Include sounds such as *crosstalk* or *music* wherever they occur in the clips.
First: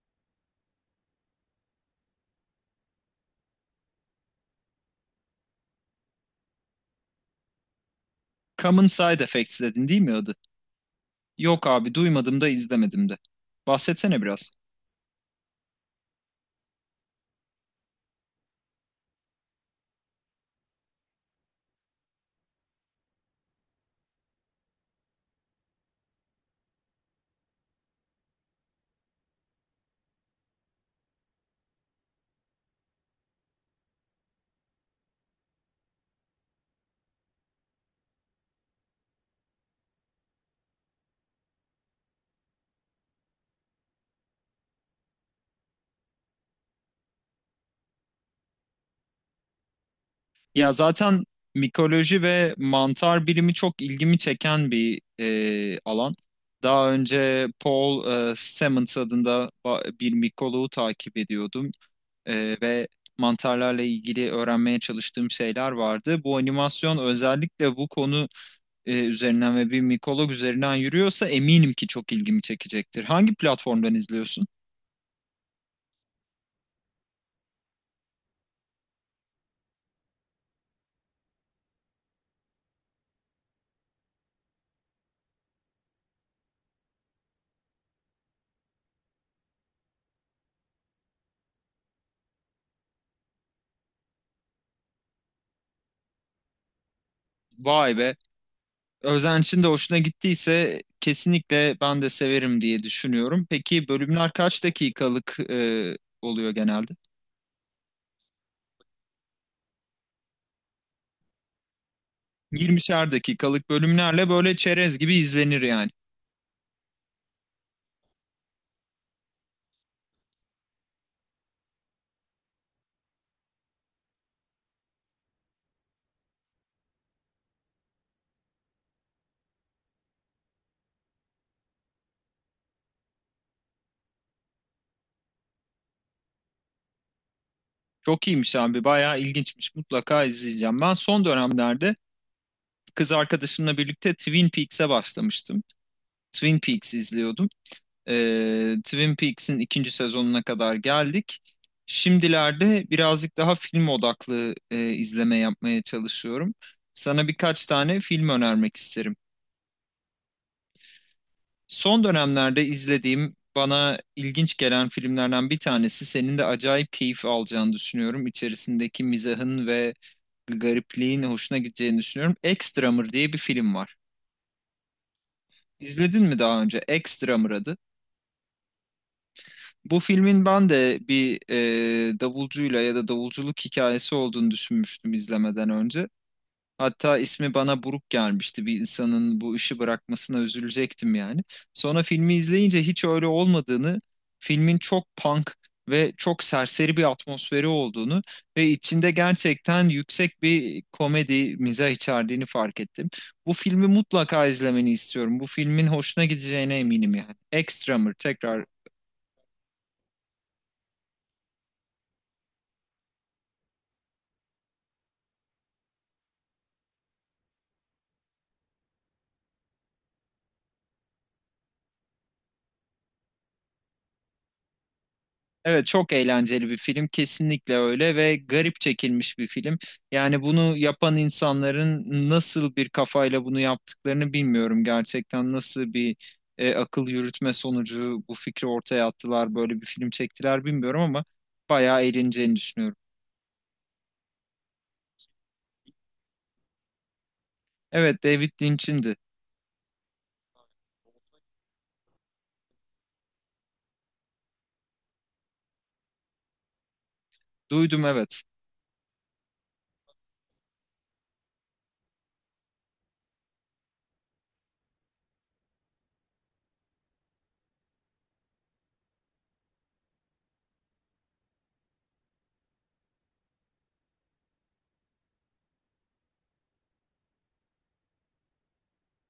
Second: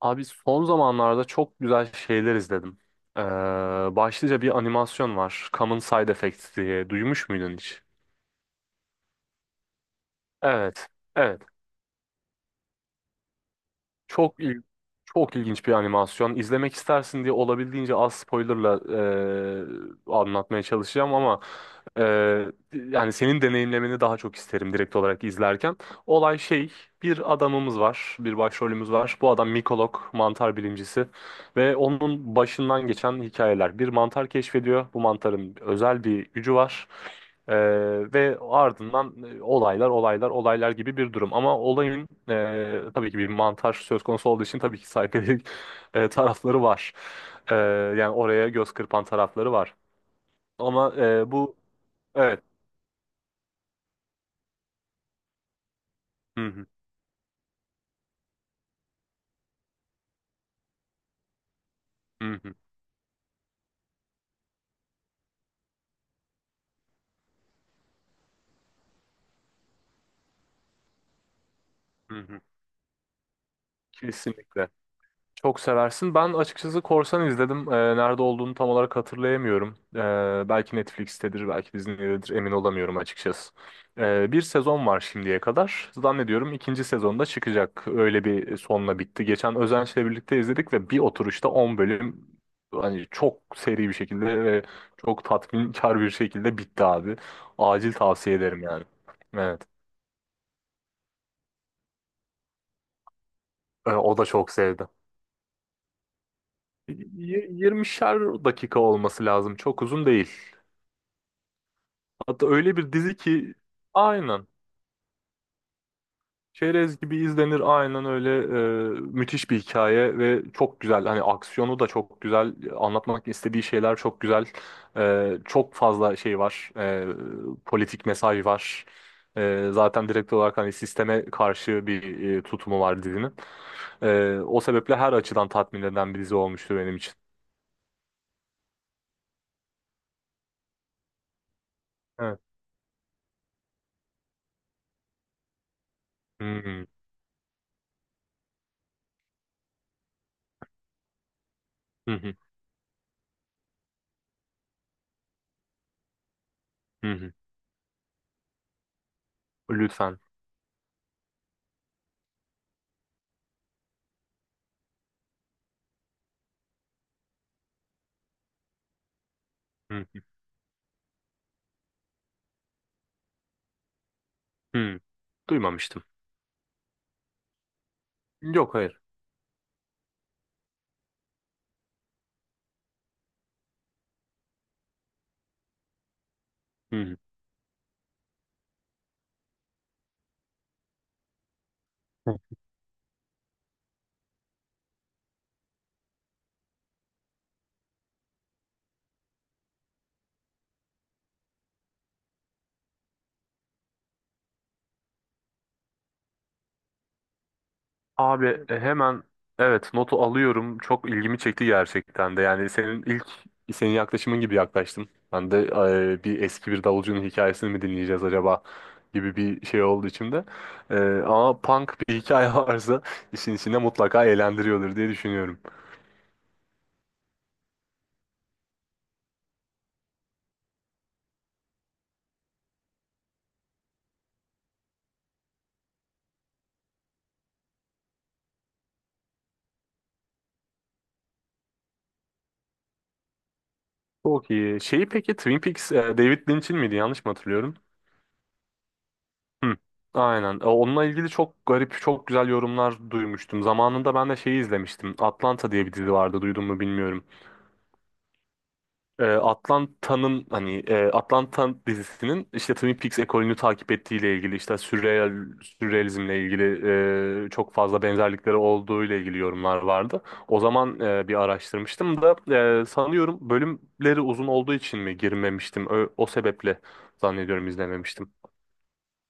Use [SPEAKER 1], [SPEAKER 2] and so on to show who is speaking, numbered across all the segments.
[SPEAKER 1] Abi son zamanlarda çok güzel şeyler izledim. Ee, başlıca bir animasyon var. Common Side Effects diye. Duymuş muydun hiç?
[SPEAKER 2] Common Side Effects dedin değil mi adı?
[SPEAKER 1] Evet. Evet.
[SPEAKER 2] Yok abi duymadım da izlemedim de. Bahsetsene
[SPEAKER 1] Çok
[SPEAKER 2] biraz.
[SPEAKER 1] il Çok ilginç bir animasyon. İzlemek istersin diye olabildiğince az spoilerla anlatmaya çalışacağım ama e, yani senin deneyimlemeni daha çok isterim direkt olarak izlerken. Olay şey, bir adamımız var, bir başrolümüz var. Bu adam mikolog, mantar bilimcisi ve onun başından geçen hikayeler. Bir mantar keşfediyor. Bu mantarın özel bir gücü var. Ee, ve ardından olaylar olaylar olaylar gibi bir durum. Ama olayın tabii ki bir montaj söz konusu olduğu için tabii ki saykodelik *laughs* tarafları var. Ee, yani oraya göz kırpan tarafları var.
[SPEAKER 2] Ya
[SPEAKER 1] Ama
[SPEAKER 2] zaten
[SPEAKER 1] bu
[SPEAKER 2] mikoloji
[SPEAKER 1] evet.
[SPEAKER 2] ve mantar bilimi çok ilgimi çeken bir alan.
[SPEAKER 1] Hı hı,
[SPEAKER 2] Daha önce Paul Stamets adında bir mikoloğu takip ediyordum
[SPEAKER 1] hı hı,
[SPEAKER 2] Ve mantarlarla ilgili öğrenmeye çalıştığım şeyler vardı. Bu animasyon özellikle bu konu üzerinden ve bir mikolog üzerinden yürüyorsa eminim ki çok
[SPEAKER 1] hı hı.
[SPEAKER 2] ilgimi çekecektir. Hangi platformdan izliyorsun?
[SPEAKER 1] Kesinlikle. Çok seversin. Ben açıkçası Korsan izledim. Nerede olduğunu tam olarak hatırlayamıyorum. Belki Netflix'tedir, belki Disney'dedir. Emin olamıyorum açıkçası. Bir sezon var şimdiye kadar. Zannediyorum ikinci sezonda çıkacak. Öyle bir sonla bitti. Geçen Özenç'le birlikte izledik ve bir oturuşta 10 bölüm hani çok seri bir şekilde ve çok tatminkar bir şekilde bitti abi. Acil
[SPEAKER 2] Vay be,
[SPEAKER 1] tavsiye ederim yani. Evet.
[SPEAKER 2] Özenç'in de hoşuna gittiyse kesinlikle ben de severim diye düşünüyorum. Peki
[SPEAKER 1] O da
[SPEAKER 2] bölümler
[SPEAKER 1] çok
[SPEAKER 2] kaç
[SPEAKER 1] sevdi.
[SPEAKER 2] dakikalık oluyor genelde?
[SPEAKER 1] 20'şer dakika olması lazım. Çok uzun değil. Hatta öyle bir
[SPEAKER 2] 20'şer
[SPEAKER 1] dizi ki
[SPEAKER 2] dakikalık bölümlerle
[SPEAKER 1] aynen.
[SPEAKER 2] böyle çerez gibi izlenir yani.
[SPEAKER 1] Çerez gibi izlenir aynen öyle müthiş bir hikaye ve çok güzel hani aksiyonu da çok güzel anlatmak istediği şeyler çok güzel. Çok fazla şey var. Politik mesaj var. Zaten direkt olarak hani sisteme karşı bir tutumu var dizinin. O sebeple her açıdan tatmin eden bir dizi olmuştu benim için.
[SPEAKER 2] Çok iyiymiş abi, bayağı ilginçmiş. Mutlaka izleyeceğim. Ben son dönemlerde
[SPEAKER 1] Evet.
[SPEAKER 2] kız arkadaşımla birlikte Twin Peaks'e başlamıştım.
[SPEAKER 1] Hı
[SPEAKER 2] Twin
[SPEAKER 1] hı,
[SPEAKER 2] Peaks izliyordum. Twin Peaks'in ikinci sezonuna kadar geldik.
[SPEAKER 1] hı hı,
[SPEAKER 2] Şimdilerde birazcık daha film odaklı izleme yapmaya çalışıyorum.
[SPEAKER 1] hı
[SPEAKER 2] Sana
[SPEAKER 1] hı.
[SPEAKER 2] birkaç tane film önermek isterim.
[SPEAKER 1] Lütfen.
[SPEAKER 2] Son dönemlerde izlediğim, bana ilginç gelen filmlerden bir tanesi. Senin de acayip keyif alacağını düşünüyorum. İçerisindeki mizahın ve
[SPEAKER 1] Hı
[SPEAKER 2] garipliğin hoşuna gideceğini düşünüyorum. Extramır diye bir film var.
[SPEAKER 1] hı. Hı. Duymamıştım.
[SPEAKER 2] İzledin mi daha önce? Extramır adı.
[SPEAKER 1] Yok hayır.
[SPEAKER 2] Bu filmin ben de bir davulcuyla ya da davulculuk hikayesi olduğunu düşünmüştüm izlemeden önce.
[SPEAKER 1] Hı hı.
[SPEAKER 2] Hatta ismi bana buruk gelmişti. Bir insanın bu işi bırakmasına üzülecektim yani. Sonra filmi izleyince hiç öyle olmadığını, filmin çok punk ve çok serseri bir atmosferi olduğunu ve içinde gerçekten yüksek bir komedi, mizah içerdiğini fark ettim. Bu filmi mutlaka izlemeni istiyorum. Bu filmin hoşuna gideceğine eminim yani. Extremer
[SPEAKER 1] Abi
[SPEAKER 2] tekrar.
[SPEAKER 1] hemen evet notu alıyorum. Çok ilgimi çekti gerçekten de. Yani senin yaklaşımın gibi yaklaştım. Ben de bir eski bir davulcunun hikayesini mi dinleyeceğiz acaba gibi bir şey oldu içimde. E, ama punk bir hikaye *laughs* varsa işin içinde mutlaka eğlendiriyordur diye düşünüyorum.
[SPEAKER 2] Evet, çok eğlenceli bir film, kesinlikle öyle ve garip çekilmiş bir film. Yani bunu yapan insanların nasıl bir kafayla bunu yaptıklarını bilmiyorum, gerçekten nasıl bir akıl yürütme sonucu bu fikri ortaya attılar, böyle bir film çektiler bilmiyorum ama bayağı eğleneceğini düşünüyorum.
[SPEAKER 1] Çok iyi. Şeyi peki Twin Peaks David Lynch'in miydi? Yanlış mı hatırlıyorum?
[SPEAKER 2] Evet, David Lynch'indi.
[SPEAKER 1] Hı. Aynen. Onunla ilgili çok garip, çok güzel yorumlar duymuştum. Zamanında ben de şeyi izlemiştim. Atlanta diye bir dizi vardı. Duydun mu bilmiyorum.
[SPEAKER 2] Duydum, evet.
[SPEAKER 1] Atlanta'nın hani Atlanta dizisinin işte Twin Peaks ekolünü takip ettiğiyle ilgili işte sürrealizmle ilgili çok fazla benzerlikleri olduğu ile ilgili yorumlar vardı. O zaman bir araştırmıştım da sanıyorum bölümleri uzun olduğu için mi girmemiştim. O sebeple zannediyorum izlememiştim.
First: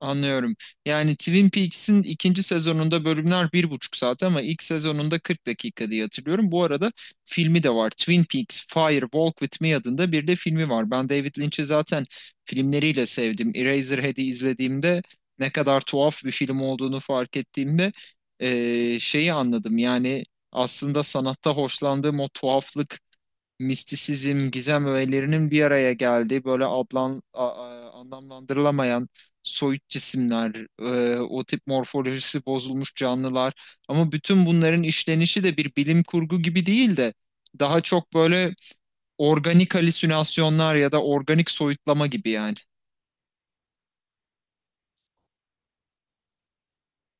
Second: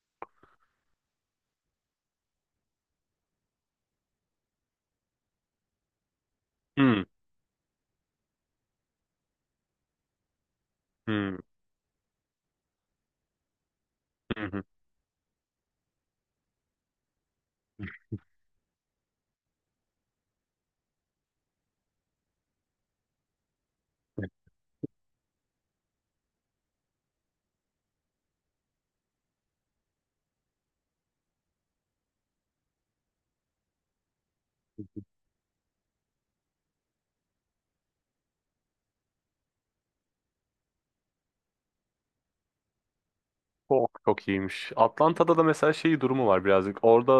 [SPEAKER 2] Anlıyorum. Yani Twin Peaks'in ikinci sezonunda bölümler bir buçuk saat ama ilk sezonunda 40 dakika diye hatırlıyorum. Bu arada
[SPEAKER 1] Hmm,
[SPEAKER 2] filmi de var. Twin Peaks Fire Walk With Me adında bir de filmi var. Ben
[SPEAKER 1] hmm,
[SPEAKER 2] David Lynch'i zaten filmleriyle sevdim. Eraserhead'i
[SPEAKER 1] hı
[SPEAKER 2] izlediğimde ne kadar tuhaf bir film olduğunu fark ettiğimde
[SPEAKER 1] hı.
[SPEAKER 2] şeyi anladım. Yani aslında sanatta hoşlandığım o tuhaflık, mistisizm, gizem öğelerinin bir araya geldiği böyle ablan, anlamlandırılamayan soyut cisimler, o tip morfolojisi bozulmuş canlılar. Ama bütün bunların işlenişi de bir bilim kurgu gibi değil de daha çok böyle organik halüsinasyonlar ya da organik soyutlama gibi yani.
[SPEAKER 1] Çok çok iyiymiş. Atlanta'da da mesela şey durumu var birazcık. Orada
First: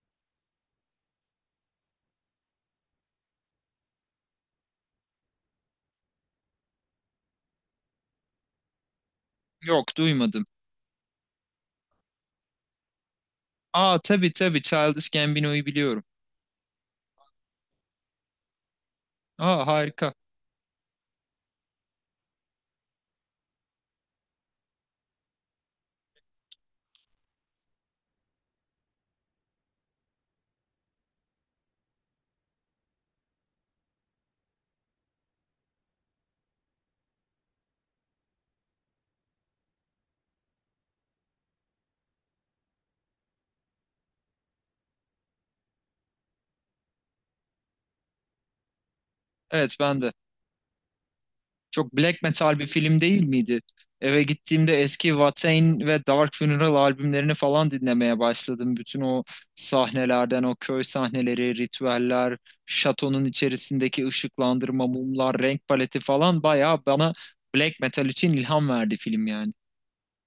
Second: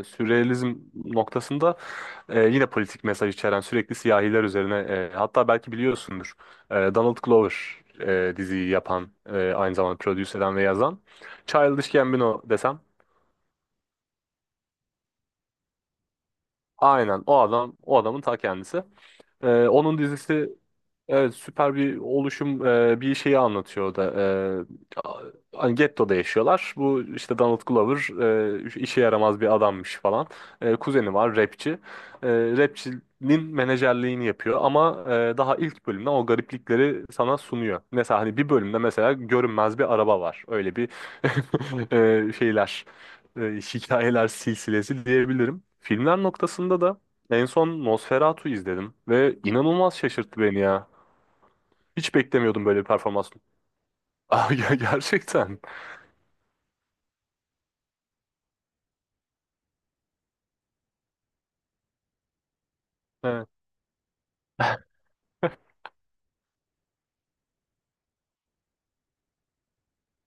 [SPEAKER 1] sürrealizm noktasında yine politik mesaj içeren sürekli siyahiler üzerine hatta belki biliyorsundur. Donald Glover diziyi yapan, aynı
[SPEAKER 2] Yok,
[SPEAKER 1] zamanda prodüse
[SPEAKER 2] duymadım.
[SPEAKER 1] eden ve yazan. Childish Gambino desem
[SPEAKER 2] Aa, tabii tabii, Childish Gambino'yu biliyorum.
[SPEAKER 1] aynen o adam, o adamın ta kendisi. E,
[SPEAKER 2] Aa,
[SPEAKER 1] onun
[SPEAKER 2] harika.
[SPEAKER 1] dizisi, evet, süper bir oluşum, bir şeyi anlatıyor o da. E, a- hani gettoda yaşıyorlar. Bu işte Donald Glover işe yaramaz bir adammış falan. Kuzeni var rapçi. E, rapçinin menajerliğini yapıyor ama daha ilk bölümden o gariplikleri sana sunuyor. Mesela hani bir bölümde mesela görünmez bir araba var. Öyle bir *laughs* şeyler e, hikayeler silsilesi diyebilirim. Filmler noktasında da en son Nosferatu izledim ve
[SPEAKER 2] Evet,
[SPEAKER 1] inanılmaz
[SPEAKER 2] ben de.
[SPEAKER 1] şaşırttı beni ya.
[SPEAKER 2] Çok
[SPEAKER 1] Hiç
[SPEAKER 2] black metal
[SPEAKER 1] beklemiyordum
[SPEAKER 2] bir
[SPEAKER 1] böyle bir
[SPEAKER 2] film değil
[SPEAKER 1] performans.
[SPEAKER 2] miydi? Eve
[SPEAKER 1] *laughs* Aa,
[SPEAKER 2] gittiğimde eski
[SPEAKER 1] gerçekten.
[SPEAKER 2] Watain ve Dark Funeral albümlerini falan dinlemeye başladım. Bütün o sahnelerden, o köy sahneleri, ritüeller, şatonun
[SPEAKER 1] Evet.
[SPEAKER 2] içerisindeki ışıklandırma, mumlar, renk paleti falan bayağı bana black metal için ilham verdi film yani.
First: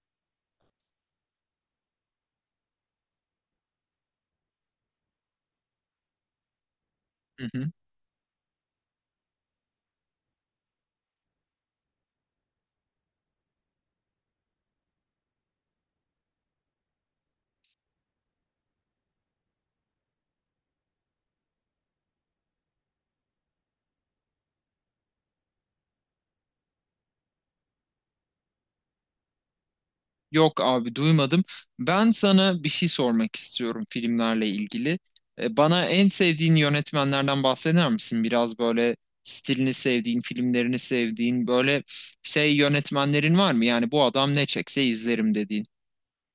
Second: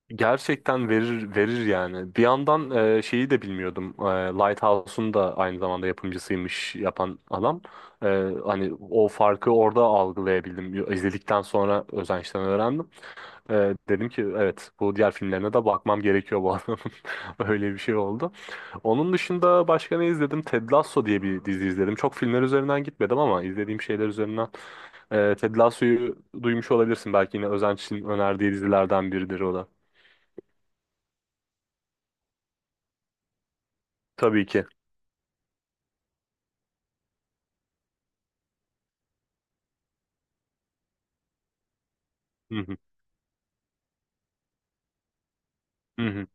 [SPEAKER 1] Gerçekten verir verir yani. Bir yandan şeyi de bilmiyordum. Lighthouse'un da aynı zamanda yapımcısıymış yapan
[SPEAKER 2] Hı
[SPEAKER 1] adam.
[SPEAKER 2] hı.
[SPEAKER 1] E, hani o farkı orada algılayabildim. İzledikten sonra Özenç'ten öğrendim. Dedim ki evet bu diğer filmlerine de bakmam gerekiyor bu adamın. *laughs* Öyle bir şey oldu. Onun dışında başka ne izledim? Ted Lasso diye bir dizi izledim. Çok filmler üzerinden gitmedim ama izlediğim şeyler üzerinden. Ted Lasso'yu duymuş olabilirsin. Belki yine Özenç'in önerdiği dizilerden biridir o da.
[SPEAKER 2] Yok abi, duymadım. Ben sana bir şey sormak istiyorum
[SPEAKER 1] Tabii
[SPEAKER 2] filmlerle
[SPEAKER 1] ki.
[SPEAKER 2] ilgili. Bana en sevdiğin yönetmenlerden bahseder misin? Biraz böyle stilini sevdiğin, filmlerini sevdiğin, böyle şey
[SPEAKER 1] Hı hı.
[SPEAKER 2] yönetmenlerin var mı? Yani bu adam ne çekse izlerim dediğin.
[SPEAKER 1] Hı hı.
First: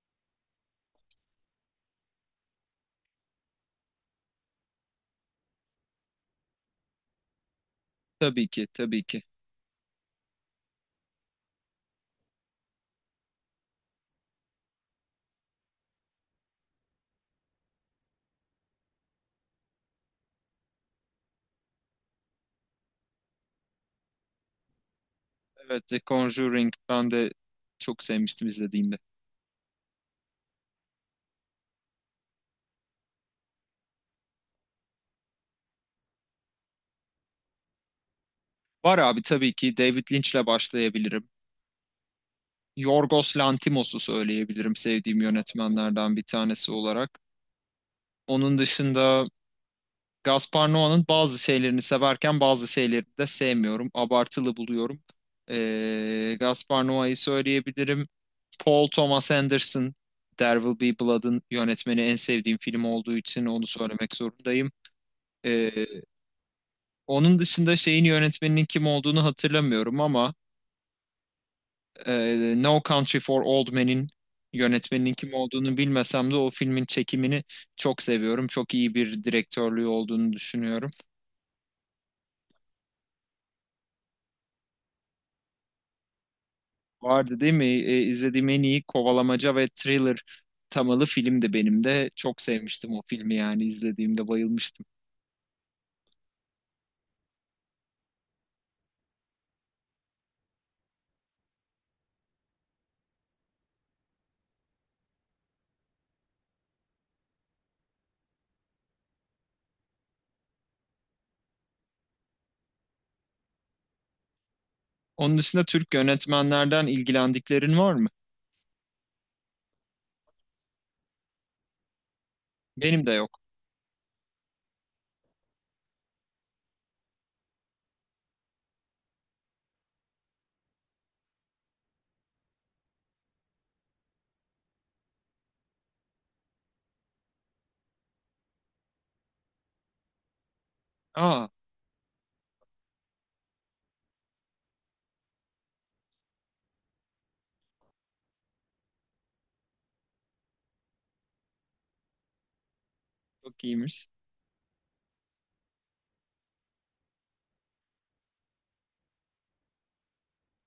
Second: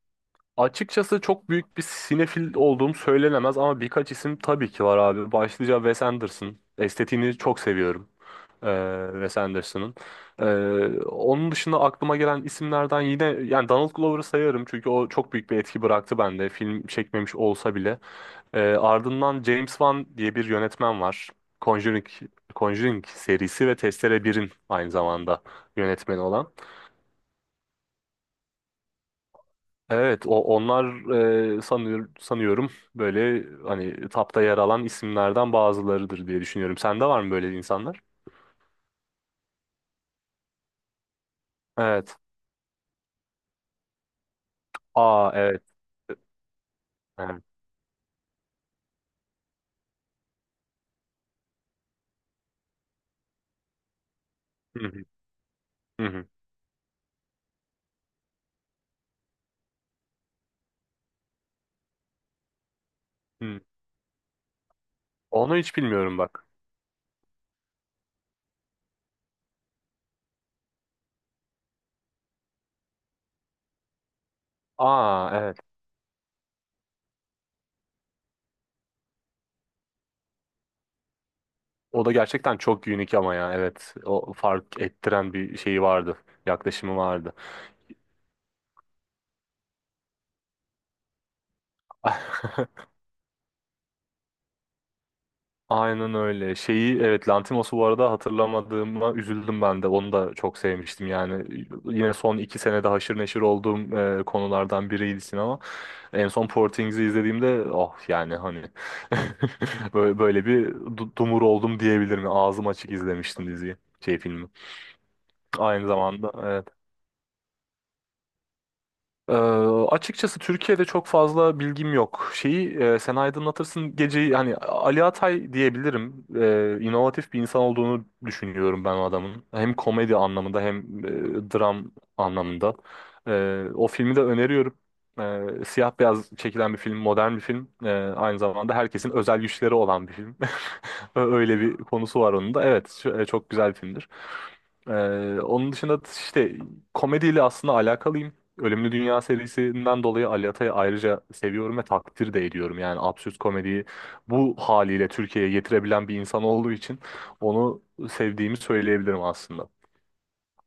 [SPEAKER 1] Açıkçası çok büyük bir sinefil olduğum söylenemez ama birkaç isim tabii ki var abi. Başlıca Wes Anderson. Estetiğini çok seviyorum.
[SPEAKER 2] Tabii ki, tabii
[SPEAKER 1] Ee,
[SPEAKER 2] ki.
[SPEAKER 1] Wes Anderson'ın. Ee, onun dışında aklıma gelen isimlerden yine yani Donald Glover'ı sayarım çünkü o çok büyük bir etki bıraktı bende. Film çekmemiş olsa bile. Ardından James Wan diye bir yönetmen var. Conjuring, Conjuring serisi ve Testere birin aynı zamanda
[SPEAKER 2] Evet, The
[SPEAKER 1] yönetmeni olan.
[SPEAKER 2] Conjuring ben de çok sevmiştim izlediğimde.
[SPEAKER 1] Evet, o onlar sanıyorum böyle hani tapta yer alan isimlerden bazılarıdır diye düşünüyorum. Sende var mı böyle insanlar?
[SPEAKER 2] Var abi, tabii ki David Lynch'le başlayabilirim.
[SPEAKER 1] Evet.
[SPEAKER 2] Yorgos Lanthimos'u söyleyebilirim sevdiğim
[SPEAKER 1] Aa evet.
[SPEAKER 2] yönetmenlerden bir tanesi olarak.
[SPEAKER 1] Evet.
[SPEAKER 2] Onun dışında Gaspar Noa'nın bazı şeylerini severken bazı şeylerini de sevmiyorum. Abartılı
[SPEAKER 1] Hı
[SPEAKER 2] buluyorum.
[SPEAKER 1] hı, hı hı,
[SPEAKER 2] Gaspar Noa'yı söyleyebilirim. Paul Thomas Anderson, There Will Be Blood'ın yönetmeni en sevdiğim film olduğu için
[SPEAKER 1] hı.
[SPEAKER 2] onu söylemek zorundayım.
[SPEAKER 1] Onu hiç
[SPEAKER 2] Ee,
[SPEAKER 1] bilmiyorum bak.
[SPEAKER 2] onun dışında şeyin yönetmeninin kim olduğunu hatırlamıyorum ama No Country for Old Men'in yönetmeninin
[SPEAKER 1] Aa
[SPEAKER 2] kim
[SPEAKER 1] evet.
[SPEAKER 2] olduğunu bilmesem de o filmin çekimini çok seviyorum. Çok iyi bir direktörlüğü olduğunu düşünüyorum.
[SPEAKER 1] O da gerçekten çok unik ama ya evet. O fark ettiren bir şeyi vardı. Yaklaşımı vardı.
[SPEAKER 2] Vardı değil mi? İzlediğim en iyi kovalamaca ve thriller temalı filmdi benim de. Çok
[SPEAKER 1] *laughs*
[SPEAKER 2] sevmiştim o filmi, yani izlediğimde bayılmıştım.
[SPEAKER 1] Aynen öyle. Şeyi evet Lantimos'u bu arada hatırlamadığıma üzüldüm ben de. Onu da çok sevmiştim yani. Yine son iki senede haşır neşir olduğum konulardan biriydi sinema. En son Portings'i izlediğimde oh yani hani *laughs* böyle bir dumur oldum diyebilirim. Ağzım açık izlemiştim diziyi. Şey filmi.
[SPEAKER 2] Onun dışında
[SPEAKER 1] Aynı
[SPEAKER 2] Türk
[SPEAKER 1] zamanda evet.
[SPEAKER 2] yönetmenlerden ilgilendiklerin var mı?
[SPEAKER 1] Ee, açıkçası Türkiye'de çok fazla bilgim yok. Şeyi
[SPEAKER 2] Benim de
[SPEAKER 1] sen
[SPEAKER 2] yok.
[SPEAKER 1] aydınlatırsın geceyi hani Ali Atay diyebilirim. İnovatif bir insan olduğunu düşünüyorum ben o adamın. Hem komedi anlamında hem dram anlamında. O filmi de öneriyorum. Siyah beyaz çekilen bir film, modern bir film. Aynı zamanda herkesin özel güçleri olan bir film. *laughs* Ö-
[SPEAKER 2] Aa,
[SPEAKER 1] Öyle bir konusu var onun da. Evet, çok güzel bir filmdir. Onun dışında işte komediyle aslında alakalıyım. Ölümlü Dünya serisinden dolayı Ali Atay'ı ayrıca seviyorum ve takdir de ediyorum. Yani absürt
[SPEAKER 2] çok
[SPEAKER 1] komediyi
[SPEAKER 2] iyiymiş.
[SPEAKER 1] bu haliyle Türkiye'ye getirebilen bir insan olduğu için onu sevdiğimi söyleyebilirim aslında.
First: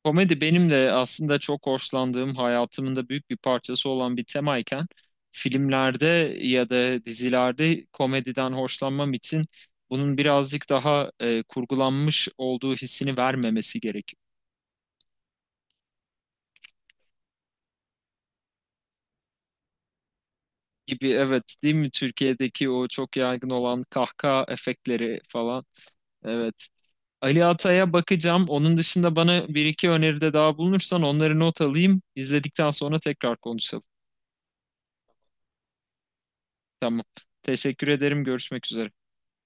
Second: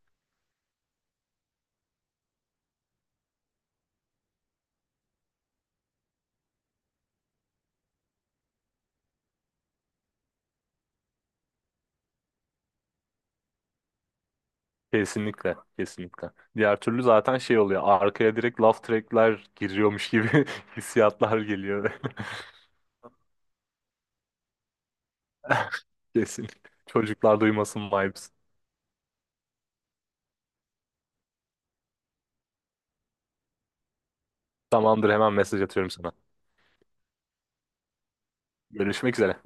[SPEAKER 2] Komedi benim de aslında çok hoşlandığım, hayatımın da büyük bir parçası olan bir temayken filmlerde ya da dizilerde komediden hoşlanmam için bunun birazcık daha kurgulanmış olduğu hissini vermemesi gerekiyor.
[SPEAKER 1] Kesinlikle, kesinlikle. Diğer türlü zaten şey oluyor. Arkaya direkt laugh track'ler giriyormuş gibi *laughs*
[SPEAKER 2] Gibi,
[SPEAKER 1] hissiyatlar
[SPEAKER 2] evet değil mi,
[SPEAKER 1] geliyor.
[SPEAKER 2] Türkiye'deki o çok yaygın olan kahkaha efektleri falan,
[SPEAKER 1] *laughs* Kesin.
[SPEAKER 2] evet.
[SPEAKER 1] Çocuklar
[SPEAKER 2] Ali
[SPEAKER 1] duymasın
[SPEAKER 2] Atay'a
[SPEAKER 1] vibes.
[SPEAKER 2] bakacağım, onun dışında bana bir iki öneride daha bulunursan onları not alayım, izledikten sonra tekrar konuşalım.
[SPEAKER 1] Tamamdır, hemen mesaj atıyorum sana.
[SPEAKER 2] Tamam, teşekkür ederim, görüşmek üzere.
[SPEAKER 1] Görüşmek üzere.